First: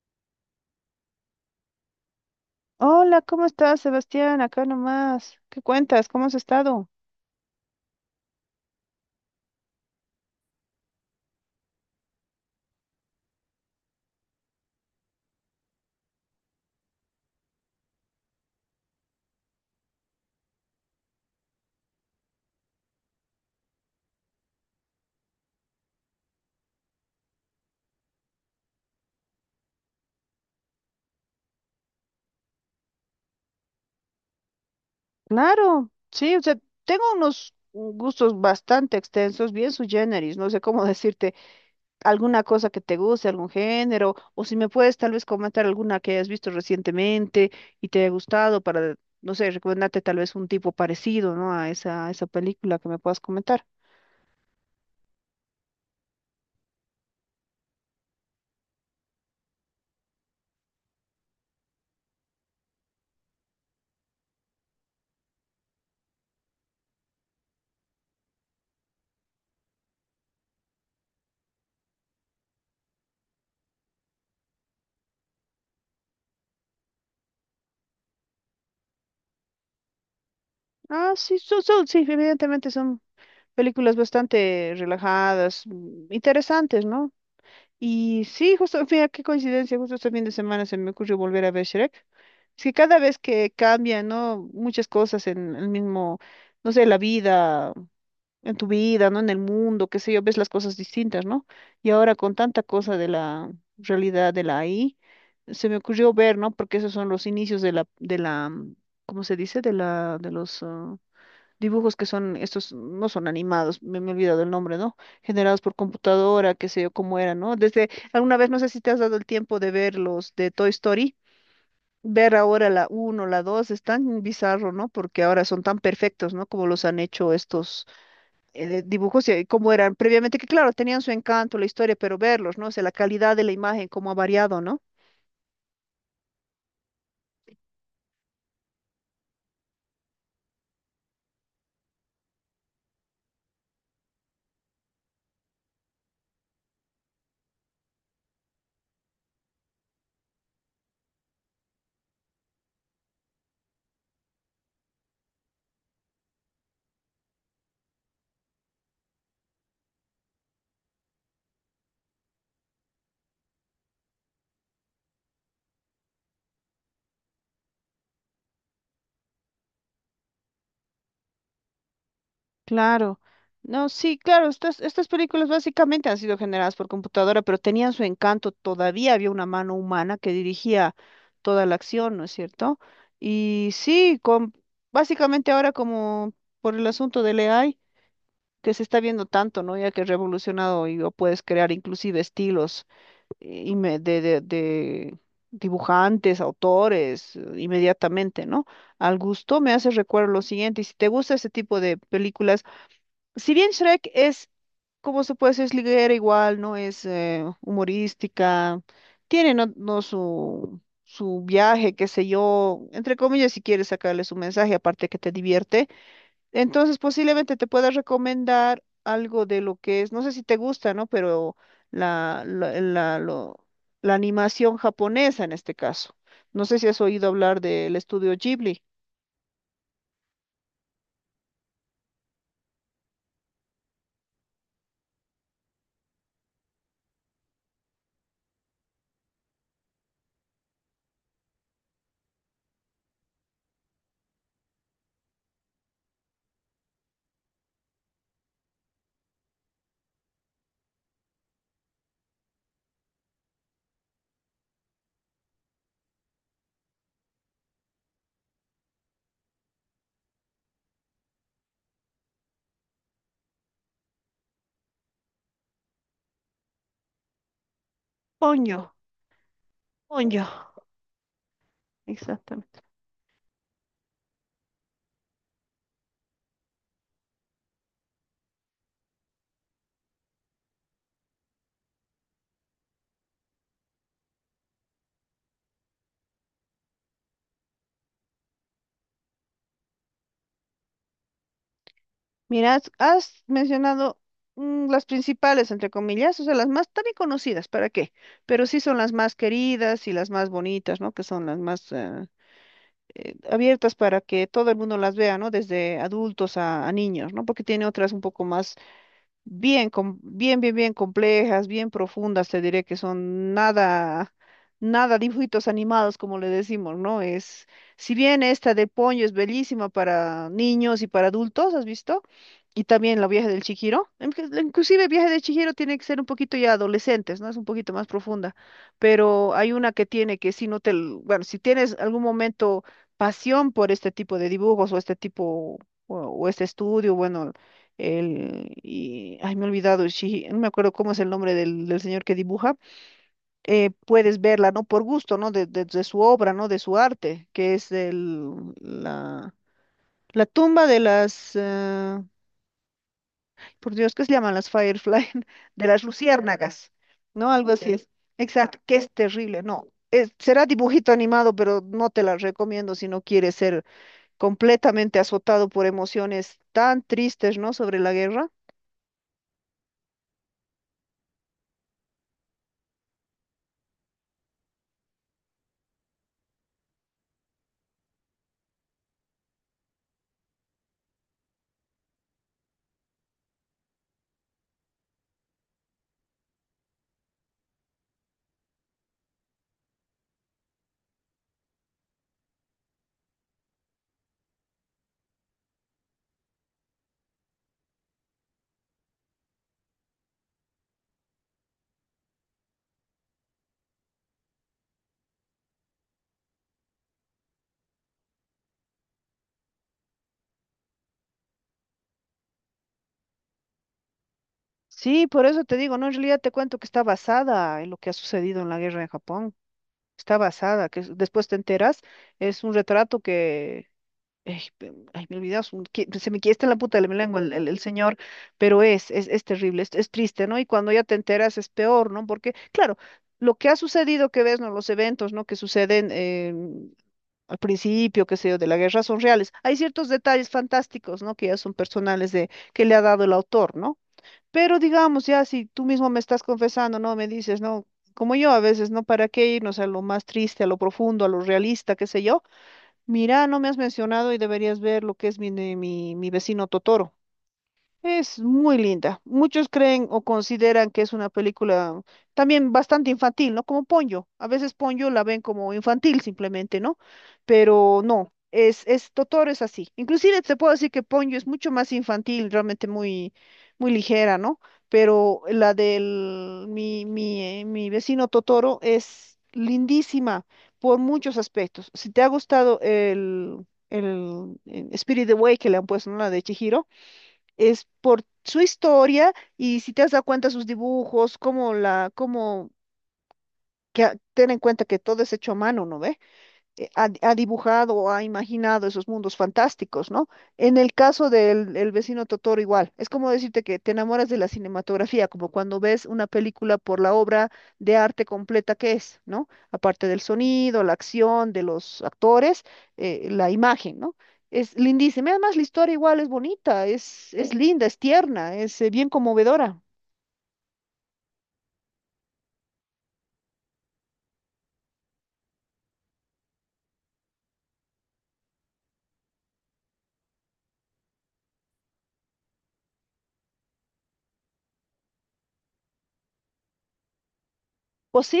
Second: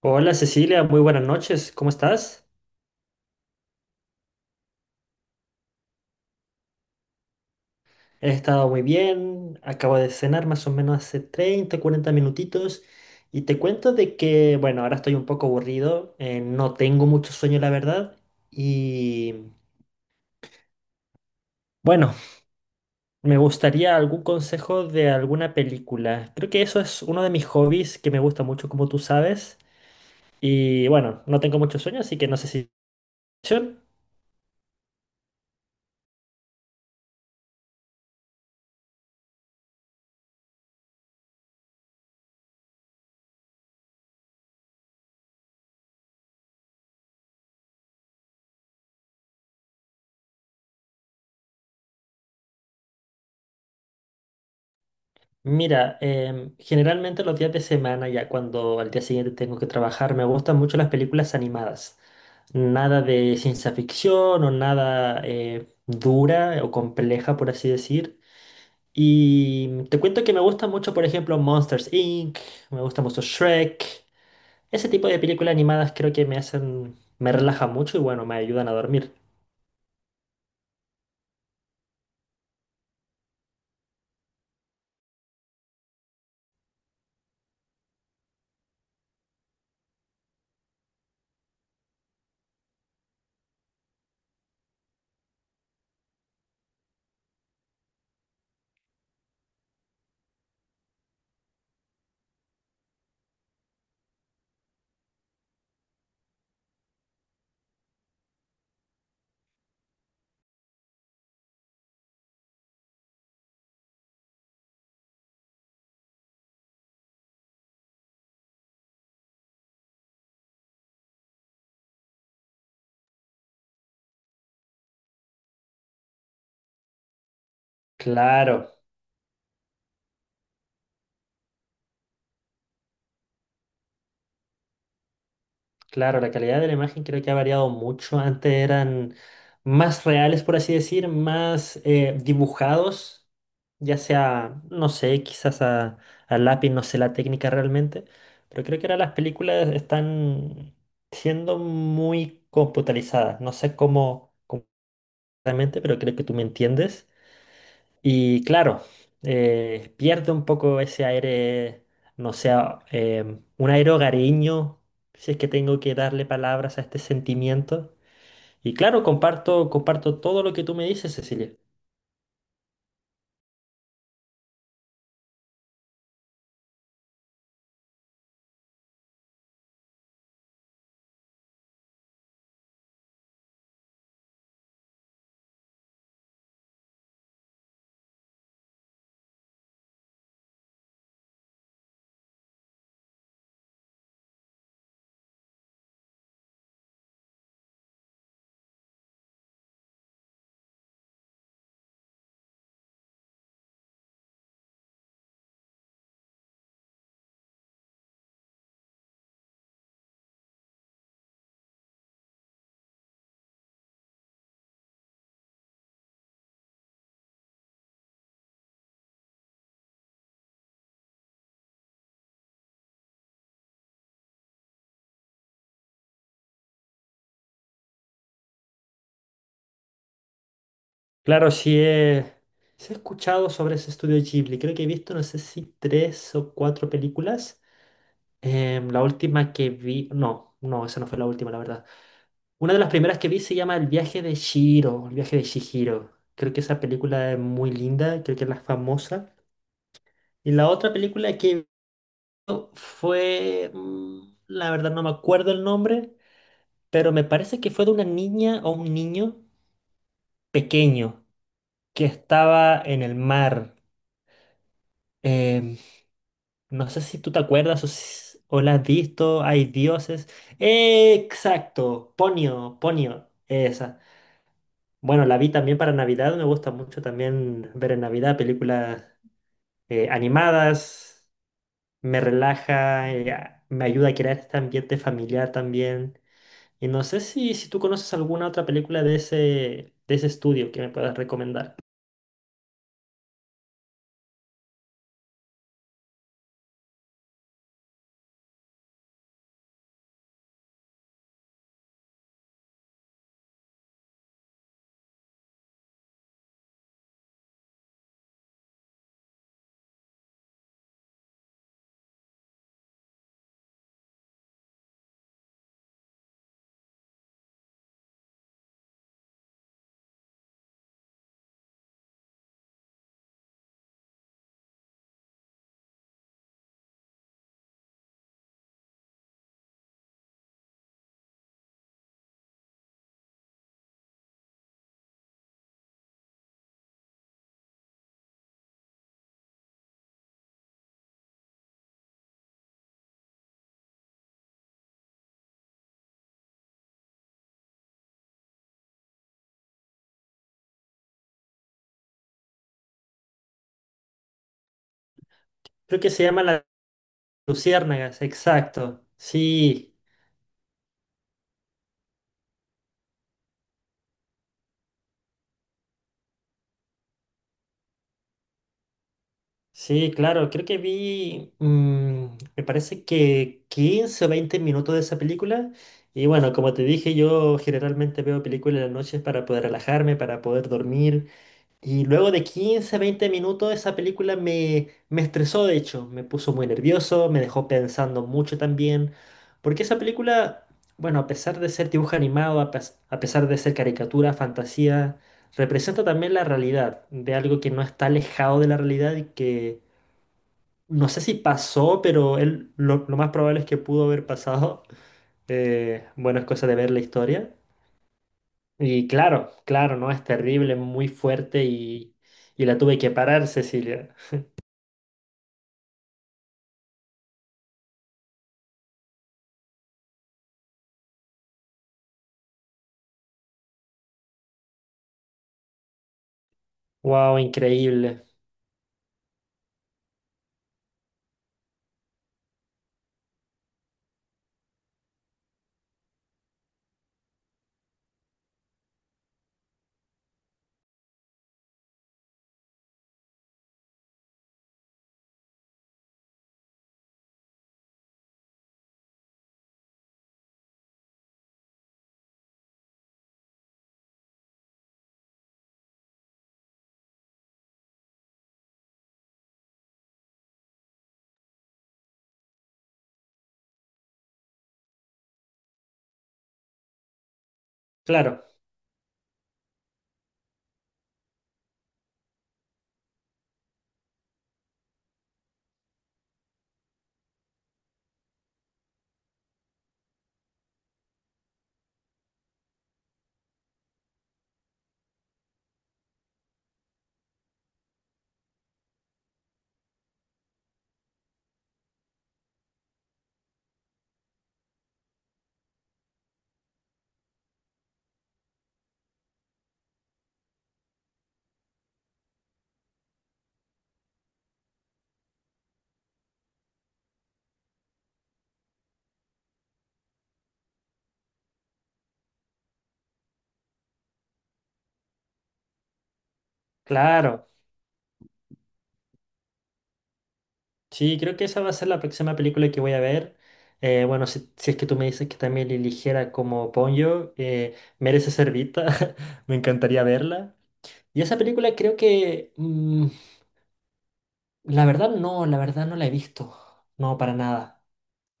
Hola Cecilia, muy buenas noches, ¿cómo estás? Hola, ¿cómo estás, Sebastián? Acá nomás. ¿Qué cuentas? ¿Cómo has estado? He estado muy bien, acabo de cenar más o menos hace 30, 40 minutitos y te cuento de que, bueno, ahora estoy un poco aburrido, no tengo mucho sueño la verdad y, bueno, me gustaría algún consejo de alguna película. Creo que eso es uno de mis hobbies que me gusta mucho, como tú sabes, y bueno, no tengo mucho sueño, así que no sé si... Claro, sí, o sea, tengo unos gustos bastante extensos, bien sui generis, no sé cómo decirte, alguna cosa que te guste, algún género, o si me puedes tal vez comentar alguna que hayas visto recientemente y te haya gustado para, no sé, recomendarte tal vez un tipo parecido, ¿no? A esa película que me puedas comentar. Mira, generalmente los días de semana, ya cuando al día siguiente tengo que trabajar, me gustan mucho las películas animadas. Nada de ciencia ficción o nada dura o compleja, por así decir. Y te cuento que me gusta mucho, por ejemplo, Monsters Inc., me gusta mucho Shrek. Ese tipo de películas animadas creo que me hacen, me relaja mucho y bueno, me ayudan a dormir. Ah, sí, sí, evidentemente son películas bastante relajadas, interesantes, ¿no? Y sí, justo, mira qué coincidencia, justo este fin de semana se me ocurrió volver a ver Shrek. Es que cada vez que cambia, ¿no? Muchas cosas en el mismo, no sé, la vida, en tu vida, ¿no? En el mundo, qué sé yo, ves las cosas distintas, ¿no? Y ahora con tanta cosa de la realidad de la AI se me ocurrió ver, ¿no? Porque esos son los inicios de la, ¿cómo se dice? De la, de los, ah, dibujos que son, estos no son animados, me he olvidado el nombre, ¿no? Generados por computadora, qué sé yo cómo era, ¿no? Desde alguna vez, no sé si te has dado el tiempo de ver los de Toy Story, ver ahora la uno la 2 es tan bizarro, ¿no? Porque ahora son tan perfectos, ¿no? Como los han hecho estos Claro, dibujos y cómo eran previamente, que claro, tenían su encanto, la historia, pero verlos, ¿no? O sea, la calidad de la imagen, cómo ha variado, ¿no? claro, la calidad de la imagen creo que ha variado mucho. Antes eran más reales, por así decir, más dibujados, ya sea, no sé, quizás a lápiz, no sé la técnica realmente, pero creo que ahora las películas están siendo muy computarizadas. No sé cómo, cómo realmente, pero creo que tú me entiendes. Y claro, pierde un poco ese aire, no sé, un aire hogareño, si es que tengo que darle palabras a este sentimiento. Y claro, comparto, comparto todo lo que tú me dices, Cecilia. Claro. No, sí, claro, estas películas básicamente han sido generadas por computadora, pero tenían su encanto. Todavía había una mano humana que dirigía toda la acción, ¿no es cierto? Y sí, básicamente ahora como por el asunto del AI, que se está viendo tanto, ¿no? Ya que es revolucionado y o puedes crear inclusive estilos de dibujantes, autores, inmediatamente, ¿no? Al gusto me hace recuerdo lo siguiente, y si te gusta ese tipo de películas, si bien Shrek es, como se puede decir, es liguera igual, no es humorística, tiene no su viaje, qué sé yo, entre comillas, si quieres sacarle su mensaje, aparte que te divierte, entonces posiblemente te pueda recomendar algo de lo que es, no sé si te gusta, ¿no? Pero la, la, la, lo- la animación japonesa en este caso. No sé si has oído hablar del estudio Ghibli. Claro, sí he escuchado sobre ese estudio Ghibli. Creo que he visto, no sé si tres o cuatro películas. La última que vi, no, no, esa no fue la última, la verdad. Una de las primeras que vi se llama El viaje de Shihiro, El viaje de Chihiro. Creo que esa película es muy linda, creo que es la famosa. Y la otra película que vi fue, la verdad no me acuerdo el nombre, pero me parece que fue de una niña o un niño pequeño que estaba en el mar. Em, no sé si tú te acuerdas o, o la Ponyo, has visto, hay dioses. Ponyo, Exacto, Ponio, exactamente. Ponio, esa. Bueno, la vi también para Navidad, me gusta mucho también ver en Navidad películas animadas, me relaja, me ayuda a crear este ambiente familiar también. Y no sé si, si tú conoces alguna otra película de ese estudio que me puedas recomendar. Mira, has mencionado las principales, entre comillas, o sea, las más tan conocidas, ¿para qué? Pero sí son las más queridas y las más bonitas, ¿no? Que son las más abiertas para que todo el mundo las vea, ¿no? Desde adultos a niños, ¿no? Porque tiene otras un poco más bien complejas, bien profundas, te diré que son nada, nada dibujitos animados, como le decimos, ¿no? Si bien esta de Ponyo es bellísima para niños y para adultos, ¿has visto? Y también la viaje del Chihiro. Inclusive viaje de Chihiro tiene que ser un poquito ya adolescentes, ¿no? Es un poquito más profunda. Pero hay una que tiene que si no te, bueno, si tienes algún momento pasión por este tipo de dibujos o este tipo o este estudio, bueno, ay, me he olvidado, no me acuerdo cómo es el nombre del señor que dibuja, puedes verla, ¿no? Por gusto, ¿no? De su obra, ¿no? De su arte, que es la, la tumba de las, por Dios, ¿qué se llaman las Firefly? De Creo las que se llama La luciérnagas, ¿no? Algo así es. Luciérnagas, Exacto, que exacto. es terrible, no. Sí. Será dibujito animado, pero no te la recomiendo si no quieres ser completamente azotado por emociones tan tristes, ¿no? Sobre la guerra. Sí, claro, creo que vi, me parece que 15 o 20 minutos de esa película. Y bueno, como te dije, yo generalmente veo películas en las noches para poder relajarme, para poder dormir. Y luego de 15 a 20 minutos esa película me, me estresó, de hecho, me puso muy nervioso, me dejó pensando mucho también. Porque esa película, bueno, a pesar de ser dibujo animado, a pesar de ser caricatura, fantasía, representa también la realidad, de algo que no está alejado de la realidad y que no sé si pasó, pero él lo más probable es que pudo haber pasado. Bueno, es cosa de ver la historia. Y claro, claro, ¿no? Es terrible, muy fuerte y la tuve que parar, Cecilia. Sí, por eso te digo, no, en realidad te cuento que está basada en lo que ha sucedido en la guerra en Japón. Está basada, después te enteras, es un retrato que, ay, me olvidas, se me quiesta en la puta de mi Wow, lengua el señor, increíble. pero es terrible, es triste, ¿no? Y cuando ya te enteras es peor, ¿no? Porque, claro, lo que ha sucedido que ves, ¿no? Los eventos, ¿no? Que suceden al principio, qué sé yo, de la guerra son reales. Hay ciertos detalles fantásticos, ¿no? Que ya son personales de, que le ha dado el autor, ¿no? Pero digamos, ya si tú mismo me estás confesando, ¿no? Me dices, ¿no? Como yo a veces, ¿no? ¿Para qué irnos a lo más triste, a lo profundo, a lo realista, qué sé yo? Mira, no me has mencionado y deberías ver lo que es mi vecino Totoro. Es muy linda. Muchos creen o consideran que es una película también bastante infantil, ¿no? Como Ponyo. A veces Ponyo la ven como infantil simplemente, ¿no? Pero no, Claro, es Totoro es así. Inclusive te puedo decir que Ponyo es mucho más infantil, realmente muy, muy ligera, ¿no? Pero la del mi vecino Totoro es lindísima por muchos aspectos. Si te ha gustado Spirit Away que le han puesto, ¿no? La de Chihiro es por su historia y si te has dado cuenta sus dibujos, como la, como que a- ten en cuenta que todo es hecho a mano, ¿no ve? Ha dibujado o ha imaginado esos mundos fantásticos, ¿no? En el caso del el vecino Totoro igual, es como decirte que te enamoras de la cinematografía, como cuando ves una película por la obra de arte completa que es, ¿no? Aparte del sonido, la acción de los actores, la imagen, ¿no? Es lindísima, además la historia igual es bonita, claro. es linda, es tierna, es bien conmovedora. Sí, creo que esa va a ser la próxima película que voy a ver. Bueno, si, si es que tú me dices que también eligiera como Ponyo, merece ser vista. Me encantaría verla. Y esa película creo que... la verdad no, la verdad no la he visto. No, para nada.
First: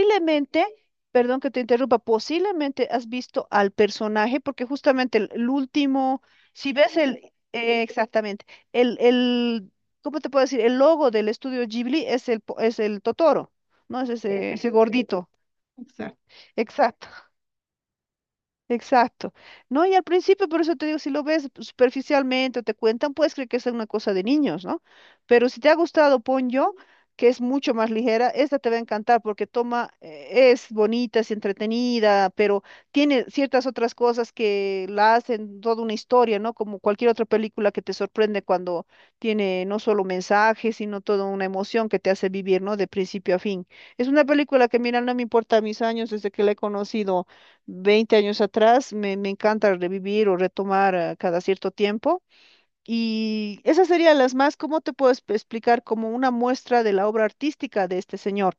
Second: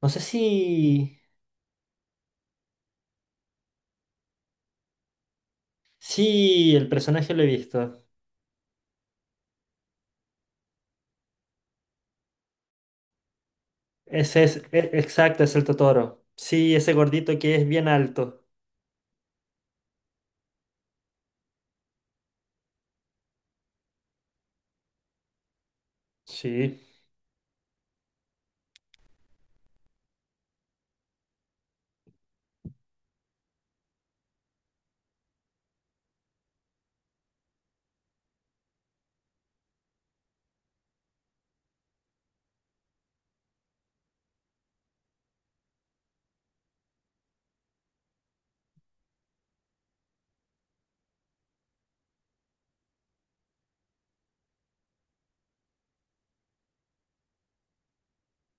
No sé si... perdón que te interrumpa, posiblemente has visto al personaje, porque justamente el último, si Sí, el ves personaje lo he visto. exactamente, el, el, ¿cómo te puedo decir? El logo del estudio Ghibli es es el Totoro, ¿no? Es Ese ese, es, ese gordito. exacto, es el Totoro. Sí, ese Exacto. gordito que es bien alto. Exacto. No, y al principio, por eso te digo, si lo ves superficialmente o te cuentan, puedes creer que es una cosa de niños, ¿no? Pero si te ha gustado Ponyo, Sí, que es mucho más ligera, esta te va a encantar porque toma, es bonita, es entretenida, pero tiene ciertas otras cosas que la hacen toda una historia, ¿no? Como cualquier otra película que te sorprende cuando tiene no solo mensajes, sino toda una emoción que te hace vivir, ¿no? De principio a fin. Es una película que, mira, no me importa mis años desde que la he conocido. 20 años atrás, me encanta revivir o retomar cada cierto tiempo. Y esas serían las más, ¿cómo te puedo explicar? Como una muestra de la obra artística de este señor,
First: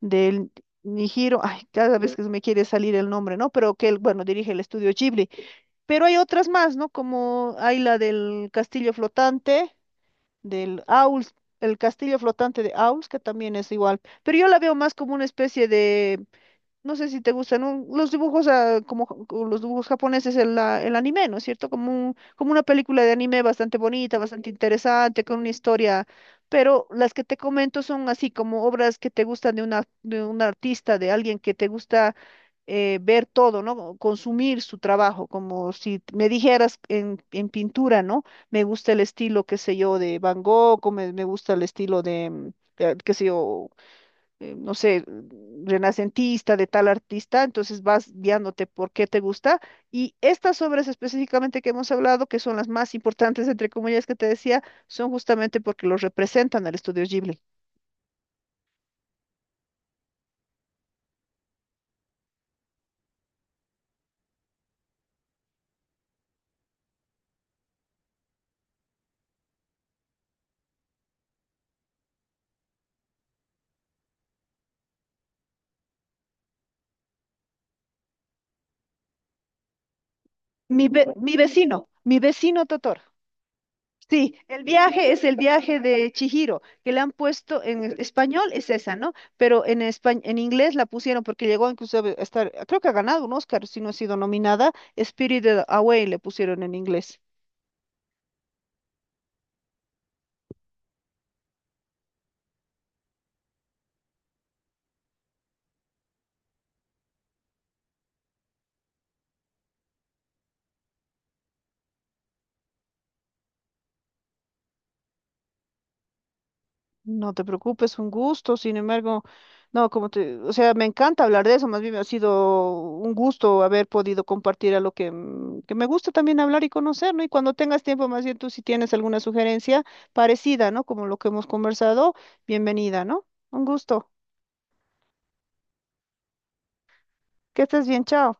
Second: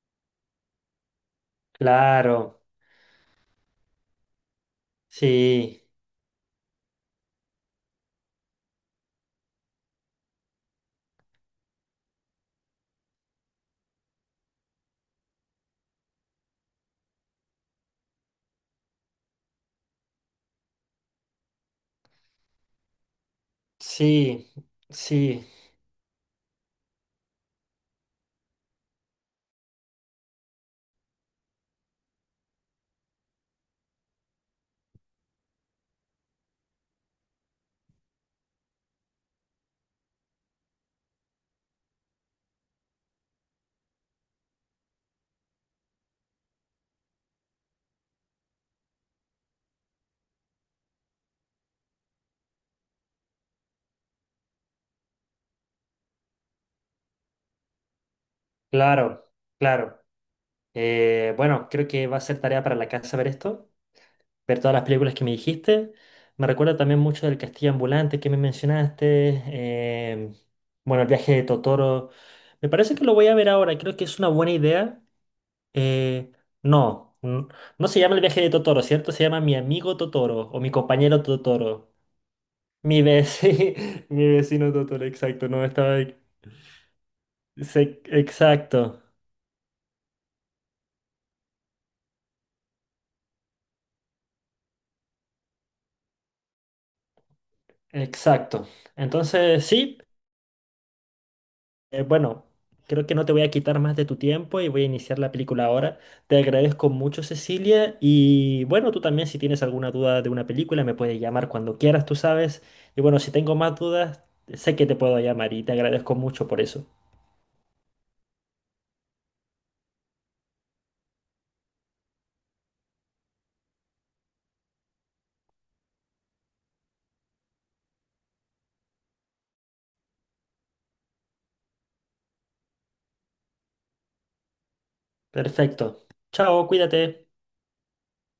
del Nihiro, ay, cada vez que se me claro. quiere salir el nombre, ¿no? Pero que él, bueno, dirige el estudio Ghibli. Sí, Pero hay otras más, ¿no? Como hay la del castillo flotante, del Aul, el castillo flotante de Aul, que también es igual. Pero yo la veo más como una especie de no sé si te gustan los dibujos, como los dibujos japoneses, el anime, ¿no es cierto? Como una película de anime bastante bonita, bastante sí, interesante, con sí, una historia, pero las que te comento son así como obras que te gustan de una, de un artista, de alguien que te gusta ver todo, ¿no? O consumir su trabajo, como si me dijeras en pintura, ¿no? Me gusta el estilo, qué sé yo, de Van Gogh, o me gusta el estilo de, qué sé yo, no sé, renacentista de tal artista, entonces vas guiándote por qué te gusta. Y estas obras específicamente que hemos hablado, que son las más importantes, entre comillas, que te decía, son justamente porque los representan al estudio Ghibli. claro, claro. Bueno, creo que va a ser tarea para la casa ver esto. Ver todas las películas que me dijiste. Me recuerda también mucho del Castillo Ambulante que me mencionaste. em, bueno, el viaje de Totoro. Me parece que lo voy a ver ahora. Creo que es una buena idea. Eh, no, n- no se llama el viaje de Totoro, ¿cierto? Se llama mi amigo Totoro o mi Mi, ve- compañero mi vecino, Totoro. mi vecino Totoro. Mi vecino, mi Sí, el vecino Totoro, viaje es el exacto. No viaje estaba. de Chihiro, que le han puesto en español, es esa, Exacto, ¿no? Pero en inglés la pusieron porque llegó incluso a estar, creo que ha ganado un Oscar, si no ha sido nominada, Spirited Away le pusieron en inglés. exacto. Entonces, sí. Bueno, creo que no te voy a quitar más de tu tiempo y voy a iniciar la película ahora. Te agradezco mucho, Cecilia. Y bueno, tú también si tienes alguna duda de una película, me puedes llamar cuando quieras, tú sabes. Y bueno, si tengo más dudas, sé que te puedo llamar y te agradezco mucho por eso. No te preocupes, un gusto. Sin embargo, no, o sea, me encanta hablar de eso. Más bien ha sido un gusto haber podido compartir a lo que me gusta también hablar y conocer, ¿no? Y cuando tengas tiempo, más bien tú si tienes alguna sugerencia parecida, ¿no? Como lo que hemos conversado, bienvenida, ¿no? Un gusto. Perfecto. Chao, cuídate. Que estés bien, chao.